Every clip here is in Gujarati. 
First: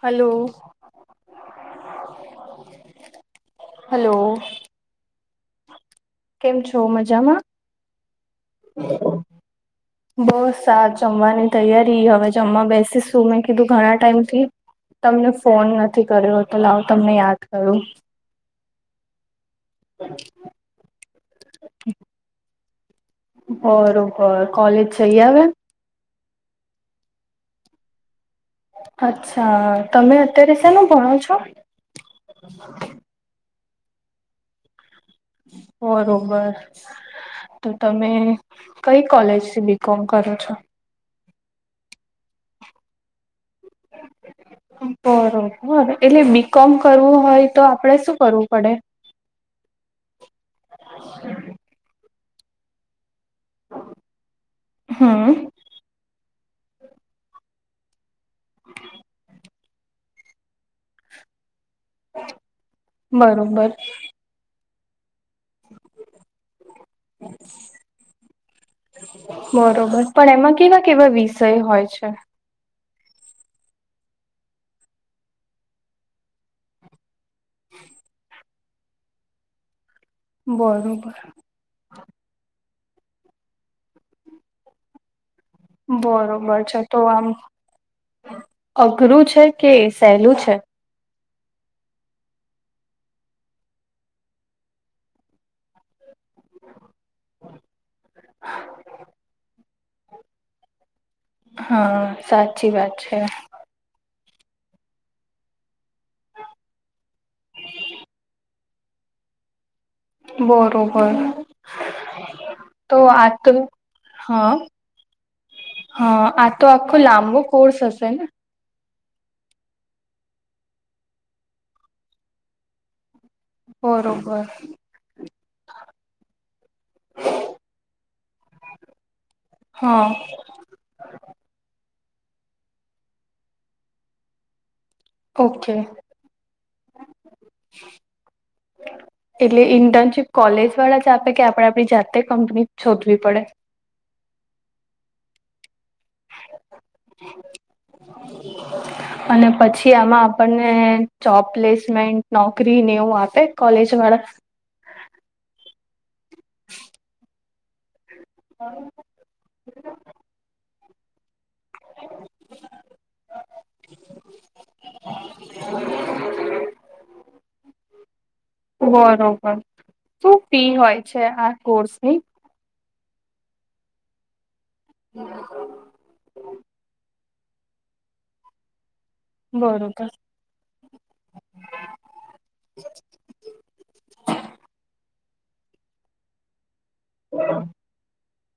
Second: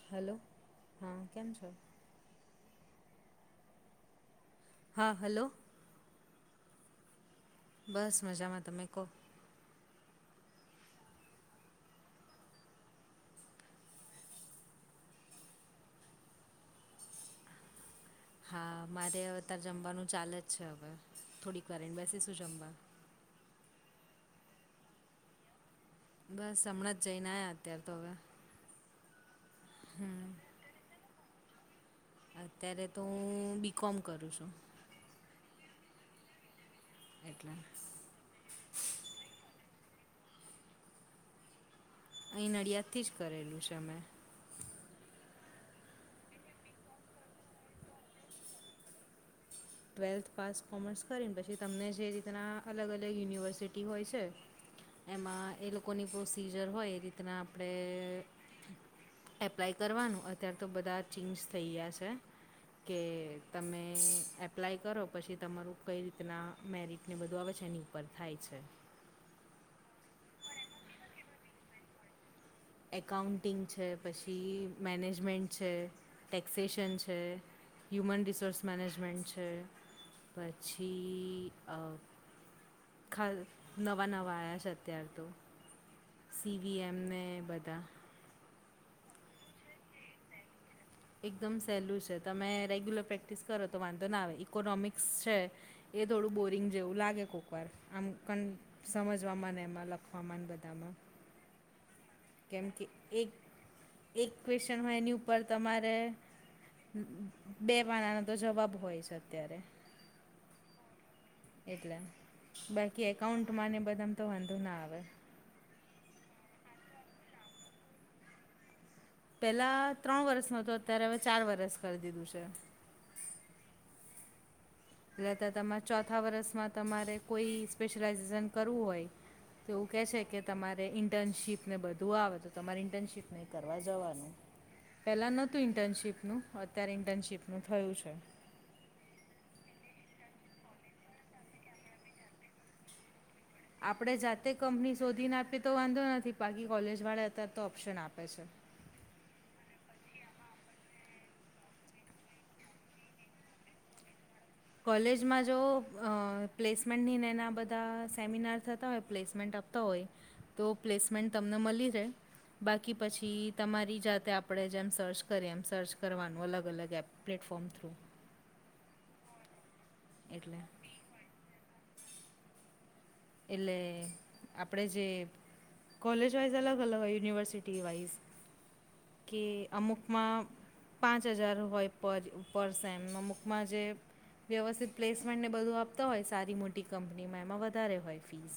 હલો. હા કેમ છો હલો! હા, હલો! કેમ છો? મજામાં? બસ મજામાં, તમે કો. બસ આ જમવાની તૈયારી હવે જમવા બેસીશું મેં કીધું ઘણા ટાઈમથી તમને ફોન નથી કર્યો તો લાવું તમને યાદ કરું. હા, મારે અત્યારે જમવાનું ચાલે જ છે હવે, થોડીક વાર રેયને બેસીશું જમવા. બરોબર, કોલેજ જઈ આવ્યા? બસ હમણાં જ જઈ ને આયા અત્યારે હવે અચ્છા, તમે અત્યારે શેનું ભણો છો? અત્યારે તો હું બીકોમ કરું છું. બરોબર, એટલે તો તમે તમે કઈ કોલેજથી બી કોમ કરો છો? અઈ નડિયાદથી જ કરેલું છે અમે બરોબર, એટલે બી કોમ કરવું હોય તો આપડે શું કરવું પડે? ટ્વેલ્થ પાસ કોમર્સ કરીને પછી તમને જે રીતના અલગ અલગ યુનિવ સિટી હોય છે હમ એમાં એ લોકો લોકોની પ્રોસીજર હોય એ રીતના આપડે એપ્લાય કરવાનું અત્યાર તો બધા ચેન્જશ થઈ ગયા છે. [inaudible] કે બરોબર તમે એપ્લાય કરો પસી તમારું કઈ રીતના મેરિટને બધું આવે છે એની ઉપર થાય છે. બરોબર પણ એમાં કેવા કેવા વિષય હોય છે. એકાઉન્ટિંગ છે પછી મેનેજમેન્ટ છે ટેક્સેેશન છે. હ્યુમન રિસોર્સ મેનેજમેન્ટ છે બરોબર પછી અ ખલ નવા, નવા આવ્યા છે અત્યાર તો બરોબર છે તો સીવીએમને આમ બધા અઘરું છે કે સેલું છે. એકદમ સહેલું છે તમે રેગ્યુલર પ્રેક્ટિસ કરો તો વાંધો ના આવે ઇકોનોમિક્સ છે. એ થોડું બોરિંગ જેવું લાગે કોક વાર આમ કં સમજવામાં એમાં લખવામાં ને બધામાં હા કેમ સાચી કે વાત છે. એક એક ક્વેશ્ચન હોય એની ઉપર તમારે બે પાનાંનો તો જવાબ હોય છે અત્યારે બરોબર એટલે તો બાકી આ તો એકાઉન્ટમાં ને એ બધા મા તો હા વાંધો ના આવે હા આ તો આખો લાંબો કોર્સ હશે ને પેલા ત્રણ વર્ષનો હતો અત્યારે હવે ચાર વરસ કરી દીધું છે બરોબર પેલાતો તમાર ચોથા વર્ષમાં જ તમારે કોઈ સ્પેશ્યલાઇઝેશન કરવું હોય તો એવું કહે હા છે કે તમારે ઇન્ટર્નશીપ ને એ બધું આવે તો તમારે ઇન્ટર્નશીપ ને કરવા જવાનું પેલા નતું ઓકે ઇન્ટર્નશીપનું અત્યારે ઇન્ટર્નશીપનું થયું છે એટલે ઇન્ટર્નશીપ કોલેજ વાળા જ આપે કે આપણે આપડી જાતે કંપની શોધવી પડે. આપણે જાતે કંપની શોધીને આપીએ તો વાંધો નથી બાકી કોલેજ વાળે અત્યારે તો ઓપ્શન આપે [inaudible] અને પછી આમાં આપણને જોબપ્લેસમેન્ટ નોકરી ને એવું આપે કોલેજ વાળા કોલેજમાં જો પ્લેસમેન્ટનીના બધા સેમિનાર થતા હોય પ્લેસમેન્ટ આપ તા હોઈ તો પ્લેસમેન્ટ તમને મળી જાય બાકી પછી તમારી જાતે આપણે જેમ સર્ચ કરીએ એમ સર્ચ કરવાનું અલગ અલગ એપ પ્લેટફોમ થ્રુ બરોબર શું એટલે ફી હોય છે આ કોર્સની એટલે આપણે જે કોલેજ વાઇઝ અલગ અલગ હોય યુનિવર્સિટી વાઇઝ કે બરોબર અમુકમાં પાંચ હજાર હોય પર સેમ અમુક માં જે વ્યવસ્થિત પ્લેસમેન્ટને બધું આપતા હોય સારી મોટી કંપનીમાં એમાં વધારે હોય ફીસ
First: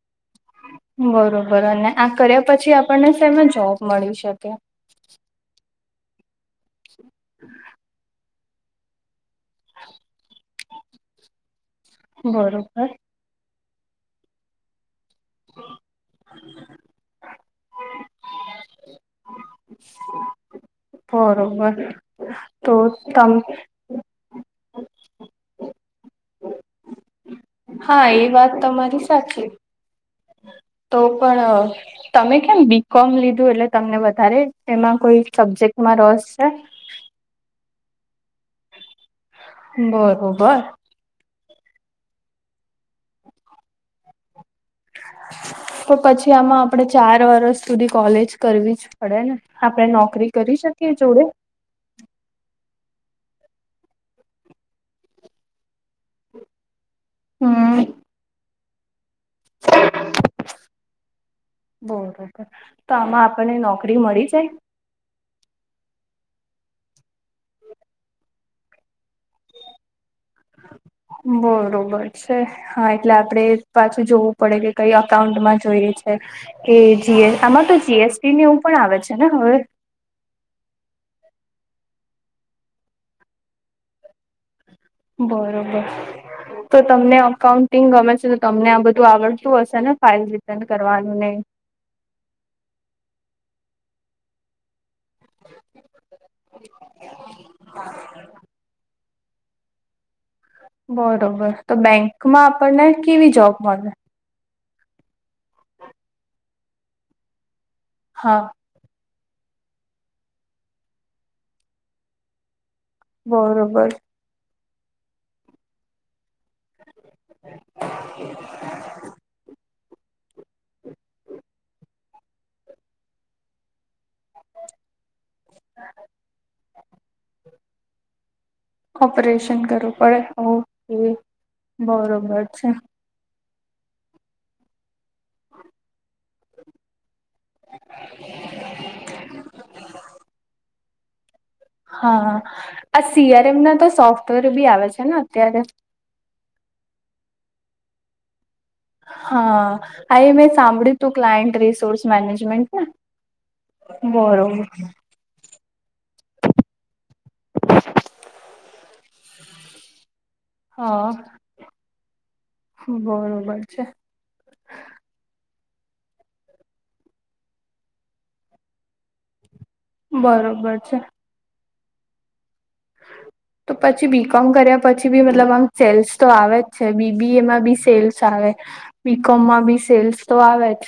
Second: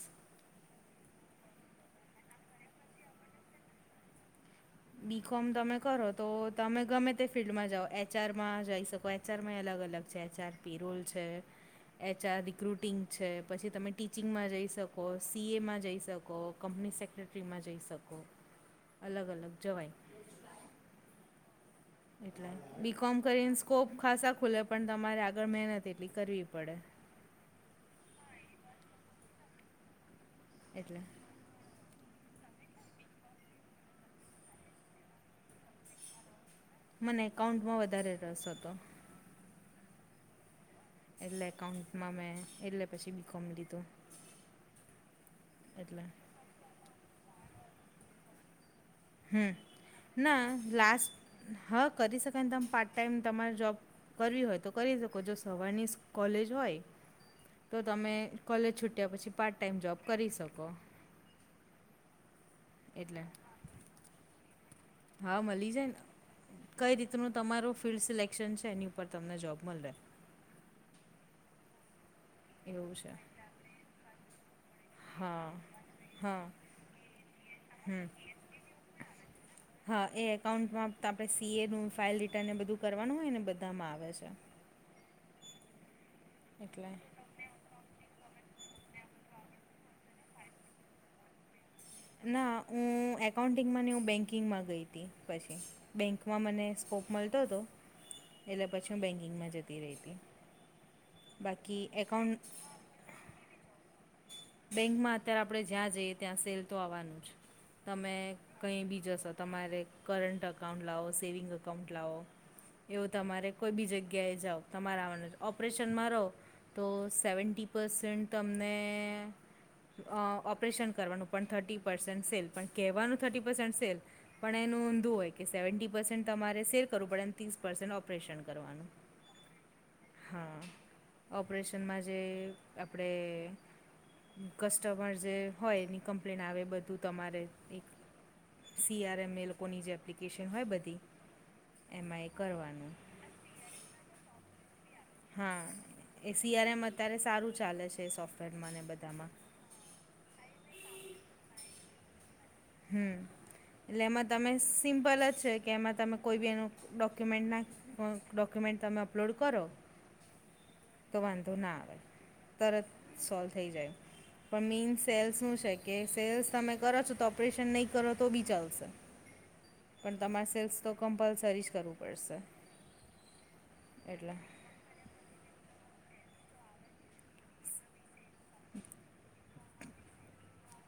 બરોબર અને આ કર્યા પછી આપણને શેમાં જોબ મળી શકે બી કોમ તમે કરો તો તમે ગમે તે ફિલ્ડમાં જાઓ એચઆરમાં જઈ શકાય એચ આરમાં એ અલગ અલગ છે એચ આર પી રૂલ છે એચ આર બરોબર ક્રુટિંગ છે પછી તમે ટીચિંગમાં જઈ શકો સી એમાં જઈ શકો કંપની સેક્રેટરી ફ્રીમાં જઈ શકો અલગ અલગ જવાય બરોબર. એટલે તો બી કોમ તમ કરીને સ્કોપ ખાસા ખુલે પણ તમારે આગળ મહેનત એટલી કરવી પડે હા એ વાત તમારી સાચી તો એટલે પણ તમે કેમ બી કોમ લીધું એટલે તમને વધારે એમાં કોઈ સબ્જેક્ટમાં રસ છે મને એકાઉન્ટમાં વધારે રસ હતો. બરોબર એટલે એકાઉન્ટમાં મેં એટલે પછી બીકોમ લીધું તો એટલે પછી આમાં આપણેે ચાર વર્ષ સુધી કોલેજ કરવી પડે ને હમ આપણે નોકરી ના કરી શકીએ લાસ્ટ જોડે. હા કરી શકાય તમે પાર્ટ ટાઈમ તમારે જોબ કરવી હોય તો કરી શકો જો સવારની કોલેજ હોય તો હમ તમે કોલેજ છૂટ્યા પછી પાર્ટ ટાઈમ જોબ કરી શકો. બરોબર તો આમાં એટલે આપણને નોકરી મળી જાય. હા મલી જાયને. કઈ રીતનું તમારું ફિલ્ડ સિલેક્શન છે એની ઉપર તમને જોબ મલે. બરોબર. છે હા એવું છે એટલે આપડણે પાછું જોવું પડે કે કઈ હા અકાઉન્ટમાં જોઈએ છે હા એ જીએસ આમાં તો જીએસટી ને એવું પણ આવે છે ને હવે. હા એ એકાઉન્ટમાં આપણે સીએ નું ફાઇલ રિટર્ન એ બધું કરવાનું હોય ને બધામાં આવે છે. બરોબર તો એટલે તમને અકાઉન્ટ ટિંગ ગમે છે તો તમને આ બધું આવડતું હશે ને ફાાઈલ રિટર્ન કરવાનું ને. ના હું એકાઉન્ટિંગમાં ની હું બેન્કિંગમાં ગઈ હતી પછી. બેન્કમાં મને સ્કોપ મળતો હતો એટલે પછી હું બેન્કિંગમાં જતી હતી. બરોબર તો બાકી એકાઉન્ટ બેંકમાં આપણને કેવી જોબ મલે. બેંકમાં અત્યારે આપણે જીયા જઈએ ત્યાં સેલ તો આવવાનું તમે હા કંઈ બી જશો તમારે કરંટ અકાઉન્ટ લાવો સેવિંગ અકાઉન્ટ લાવો એવું તમારે કોઈ બી બરોબર જગ્યાએ જાવ તમારે આવવાનું ઓપરેશનમાં રહો તો સેવન્ટી પસેન્ટ તમને અ ઓપરેશન પણ થર્ટી પર્સેન્ટ સેલ પણ કહેવાનું થર્ટી પર્સેન્ટ સેલ પણ એનું ઊંધું હોય કે સેવન્ટી પર્સેન્ટ તમારે સેલ કરવું પડે ત્રીસ પર્સેન્ટ ઓપરેશન કરવાનું. ઓપરેશન કરવું પડે ઓ હા એ ઓપરેશનમાં જે બરોબર છે. આપણે કસ્ટમર જે હોય એની કમ્પ્લેન આવે બધું તમારે એક સી આરએમ એ લોકોની જે એપ્લિકેશન હોય બધી એમાં એ હા કરવાનું આ સીઆરએમ ના તો સોફ્ટવેર બી આવે છે ને. અત્યારે હા એ સીઆરએમ અત્યારે સારું ચાલે છે સોફ્ટવેર મને બ હા આ એ મેં સાંભળ્યું તું ક્લાયન્ટ રિસોર્સ મેનેજમેન્ટ ને હમ એટલે એમાં તમે બરોબર સિમ્પલ જ છે કે એમાં તમે કોઈ બી એનું ડોક્યુમેન્ટ નાખ ડોક્યુમેન્ટ તમે અપલોડ કરો તો હા વાંધો ના આવે તરત સોલ્વ બરોબર થઈ છે જાય. પણ મીનસ સેલ્સ શું સેલ્સ તમે કરો છો તો પરેેશન નહી કરો તો બી ચાલશે. પણ તમારે બરોબર સેલ્સ તો છે કમ્પલસરી જ કરવું પડશે. તો પછી બી એટલે કોમ કર્યા પછી બી મતલબ આમ સેલ્સ તો આવે જ છે બીબીએમાં બી સેલ્સ સ આવે બી કોમમાં બી સેલ્સ તો આવે જ.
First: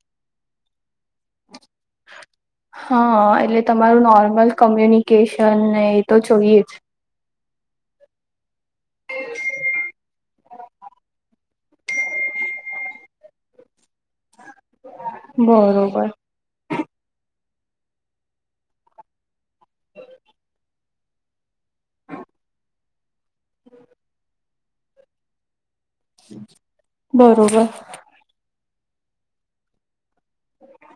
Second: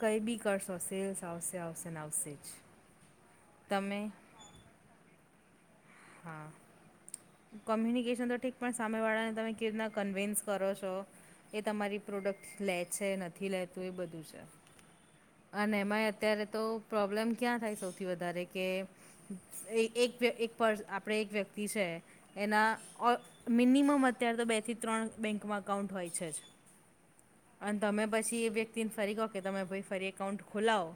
કઈ બી કરશો સેલ્સ આવશે આવશેને આવશે જ. હા એટલે તમે તમારું નોર્મલ કોમ્યુનિકેશન ને એ તો હા જોઈએ જ. કોમ્યુનિકેશન તો ઠીક પણ સામેવાળાને તમે કેવી રીતના કન્વિન્સ કરો છો એ તમારી પ્રોડક્ટ લે છે નથી લેતું એ બધું છે. [inaudible] અને એમાંય અત્યારે તો પ્રોબ્લેમ ક્યાં થાય સૌથી વધારે કે એક એક પસ આપણે એક વ્યક્તિ છે એના [unintelligible] મિનિમમ અત્યારે તો બે થી ત્રણ બેંકમાં એકાઉન્ટ હોય છે જ બરોબર અને તમે પછી એ વ્યક્તિને ફરી કહો કે તમે ભાઈ ફરી એકાઉન્ટ ખોલાવ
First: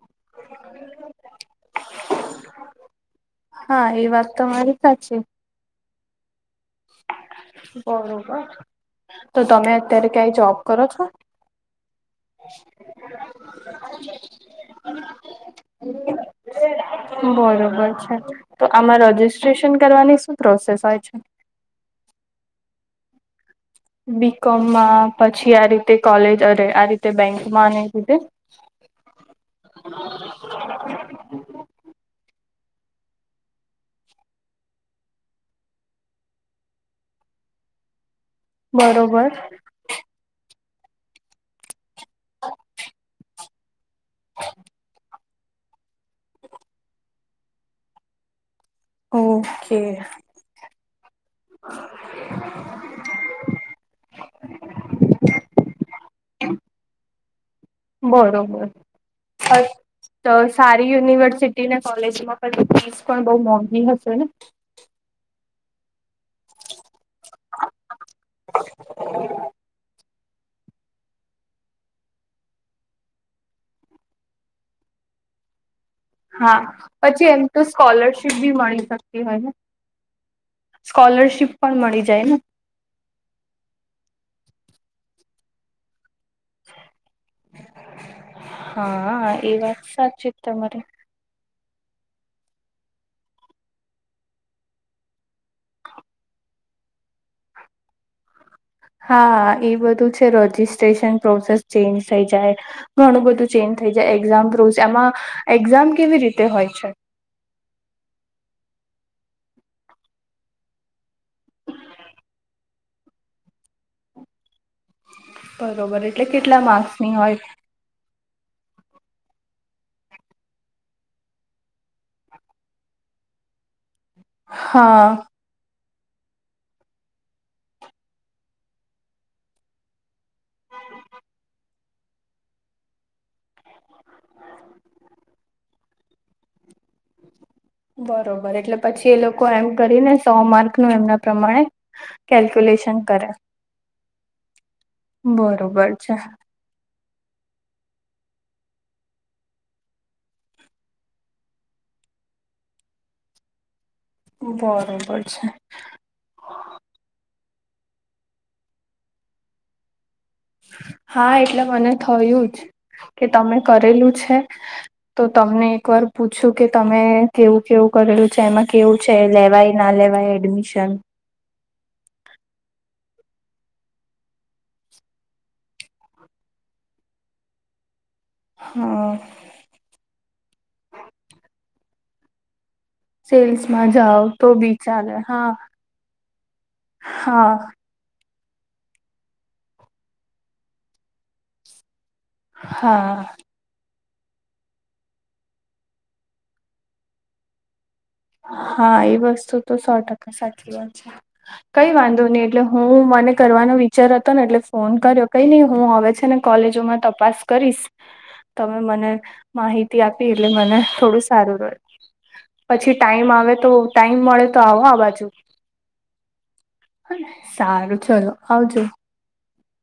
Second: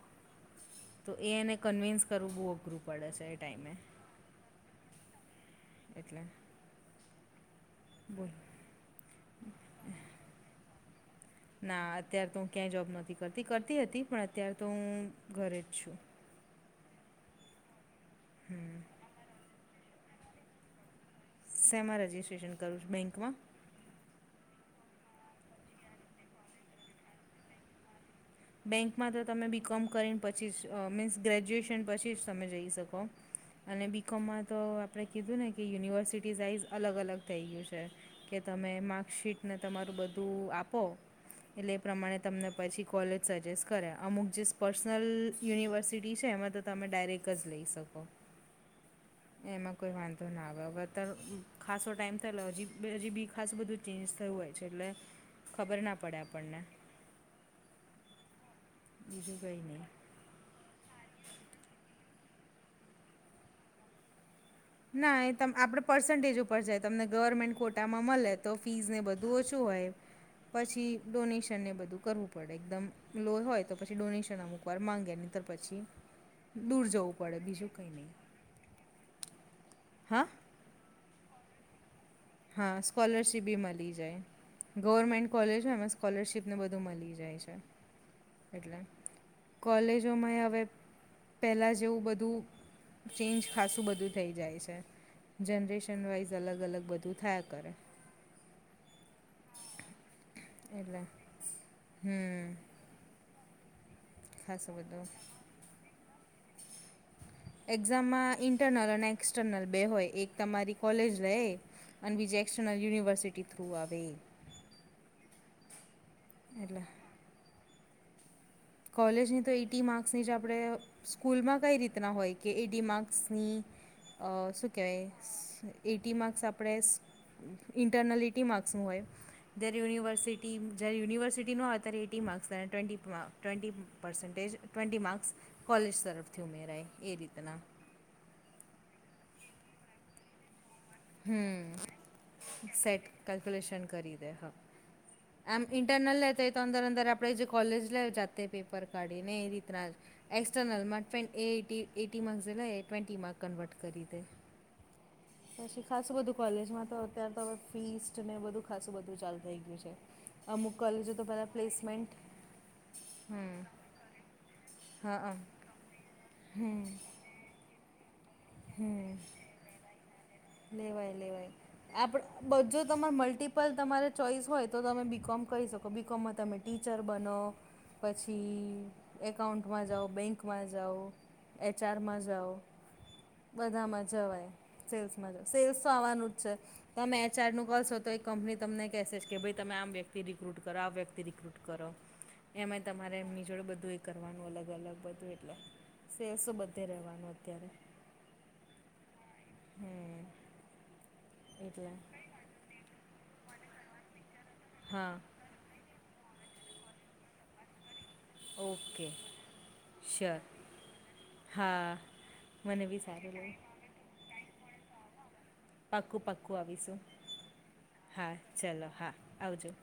તો એ એને કન્વિન્સ કરવું બહુ અઘરું પડે છે એ ટાઈમે. હાએ વાત તમારી મારી સાચી. એટલે બોલ બરોબર તો તમે અત્યારે ક્યાંય જોબ કરો છો. ના અત્યારે તો હું ક્યાંય જોબ નથી કરતી કરતી હતી પણ અત્યારે તો હું ઘરે જ છું. બરોબર છે તો આમાં રજીિસ્ટ્રેશન કરવાની શું પ્રોસેસ હોય છે. સેમા રજીસ્ટ્રેશન કરું છું બેંકમાં. બી કોમમાં પછી આ રીતે કોલેજ અરે આ રીતે બેંકમાં અને એ રીતે. બેંકમાં તો તમે બી કોમ કરીને પછી જ મીન્સ ગ્રેજ્યુએશન પછી જ તમે જઈ શકો. અને બી કોમમાં તો આપણે કીધું ને કે યુનિવર્સિટી વાઇઝ અલગ અલગ થઈ ગયું છે કે તમે બરોબર માર્કશીટને તમારું બ ધૂ આપો એટલે એ પ્રમાણે તમને પછી કોલેજ સજેસ્ટ કરે અમુક જે પર્સનલ યુનિવર્સિટી છે એમાં તો તમે ડાયરેક જ લઈ શકો. એમાં ઓકે કોઈ વાંધો ના આવે [unintelligible] ખાસો ટાઈમ થેલો હજી હજી ભી ખાસું બધું ચેન્જ થયું હોય છે એટલે ખબરના પડે આપણને. બરોબર બીજું કંઈ [inaudible] નહીં તો સારી યુનિવર્સિટીને કોલેજમાં પછી ફીસ પણ બહુ મોંઘી હશેને. ના એતો આપડે પર્સન્ટેજ ઉપર જાય તમને ગવર્મેન્ટ કોટામાં મલે તો ફીઝને બધું ઓછું હોય પછી ડોનેશનને બધું કરવું પડે એકદમ લો હોયતો પછી ડોનેશન અમુક ઉપર માગે ની તર પછી હા દૂર જવું પછી પડે એમતો બીજું કંઈ નહીં સ્કોલરશીપ ભી મળી શકતી હોય ને. હા. સ્કોલરશીપ પણ મળી જાયને. હા સ્કોલરશિપ ભી મળી જાય ગવર્મેન્ટ કોલેજ હોય એમાં સ્કોલરશિપ ને બધું મળી જાય છે એટલે હા એ વાત સાચી કોલેજોમાં એ હવે તમારે પહેલાં જેવું બધું ચેન્જ ખાસું બધું થઈ જાય છે જનરેશન વાઈઝ અલગ અલગ બધું થાયા કરે. હા એ બધું છે એટલે રજીસ્ટ્રેશન પ્રોસેસ ચેન્જ થઈ જાય હમ ઘણું બધું ચેન્જ થઇ જાય એક્ઝામ પ્રો ખાસું બધું એમાં એક્ઝામ કેવી રીતે હોય છે. એક્ઝામમાં ઇન્ટરનલ અને એક્સટર્નલ બે હોય એક તમારી કોલેજ લે એ અને બીજી એક્સટર્નલ યુનિવર્સિટી થ્રુ આવે એ. બરોબર એટલે કેટલા એટલે માર્ક્સની હોય. કોલેજની તો એઈટી માર્ક્સની જ આપણે સ્કૂલમાં કંઈ રીતના હોય કે એડી માર્ક્સની શું હા કહેવાય એટી માર્ક્સ આપણે ઇન્ટરનલ એટી માર્ક્સનું હોય દેર યુનિવર્સિટી ટીમ જ્યારે યુનિવર્સિટીનો આવે ત્યારે એટી માર્ક્સ અને twenty twenty percentage twenty marks college તરફથી ઉમેરાય એ રીતના. બરોબર એટલે પછી લોકો એમ કરીને સો માર્ક નું એમના પ્રમાણે હમ કેલ્ક્યુલેશન સેટ કરે કેલ્ક્યુલેશન કરી દે હા. આમ બરોબર છે ઇન્ટરનલે. અંદર અંદર આપણેે જે કોલેજ લ જાતે પેપર કાઢી ને એ રીતના. એક્સસ્ટર્નલ ટ એટી એટી માસ એલા એ ટ્વેન્ટટી માર્ક કનવર્ટ કર કરી દે. બરોબર. છે સાત શ્રી ખાસ વધુ. કોલેજમાં તો અત્યારે તો હવે ફીસ્ટ ને બધું ખાસું બધું ચાલુ થઈ ગયું છે. અમુક કોલેજો તો હા પહેલાં એટલે મને પ્લેસમેન્ટ થયું જ કે હમ તમે કરેલું છે. હા તો હ તમને એક વાર પૂછું કે તમે. કેવું કેવું કરેલું છે એમાં કેવું છે, લેવાય ના લેવાય. એડમિશન લેવાય લેવાય. આપ જો તમાર મલ્ટિપલ તમારે ચોઈસ હોય, તો તમે બીકોમ કહી શકો બીકોમમાં તમે. ટીચર બનો પછી હા એકાઉન્ટ. માં જાઉં બેંકમાં જાઉં એચઆરમાં જાઉ. સેલ્સમાં બધામાં જાઓ તો જવાય. બી ચાલે સેલ્સ હા તો આવવાનું જ છે, તમે હા એચઆર નું કરશો તો. કંપની તમને કહેસે છે, કે ભાઈ તમે આમ વ્યક્તિ રિક્રુટ કરો આ વ્યક્તિ રિક્રુટ કરો. એમાં તમારે હા એમની જોડે બધું. કરવાનું અલગ અલગ બધું એટલે સેલ્સો બધે રહેવાનું અત્યારે. હા એ વસ્તુ તો સો હમ ટકા સાચી વાત છે કઈ એટલે વાંધો નહી એટલે. હું મને કરવાનો વિચાર હતો ને એટલે ફોન હા કર્યો. કઈ નહી હું હવે છે ને કોલેજોમાં તપાસ કરીશ. તમે મને ઓકે માહિતી આપી શ્યોર એટલે મને થોડું સારું. હા મને પછી બી ટાઈમ સારું આવે તો રહ્યું ટાઈમ મળે તો આવો આ બાજુ. પાક્કું પાક્કું આવીશું સારું હા ચલો આવજો ચલો હા આવજો.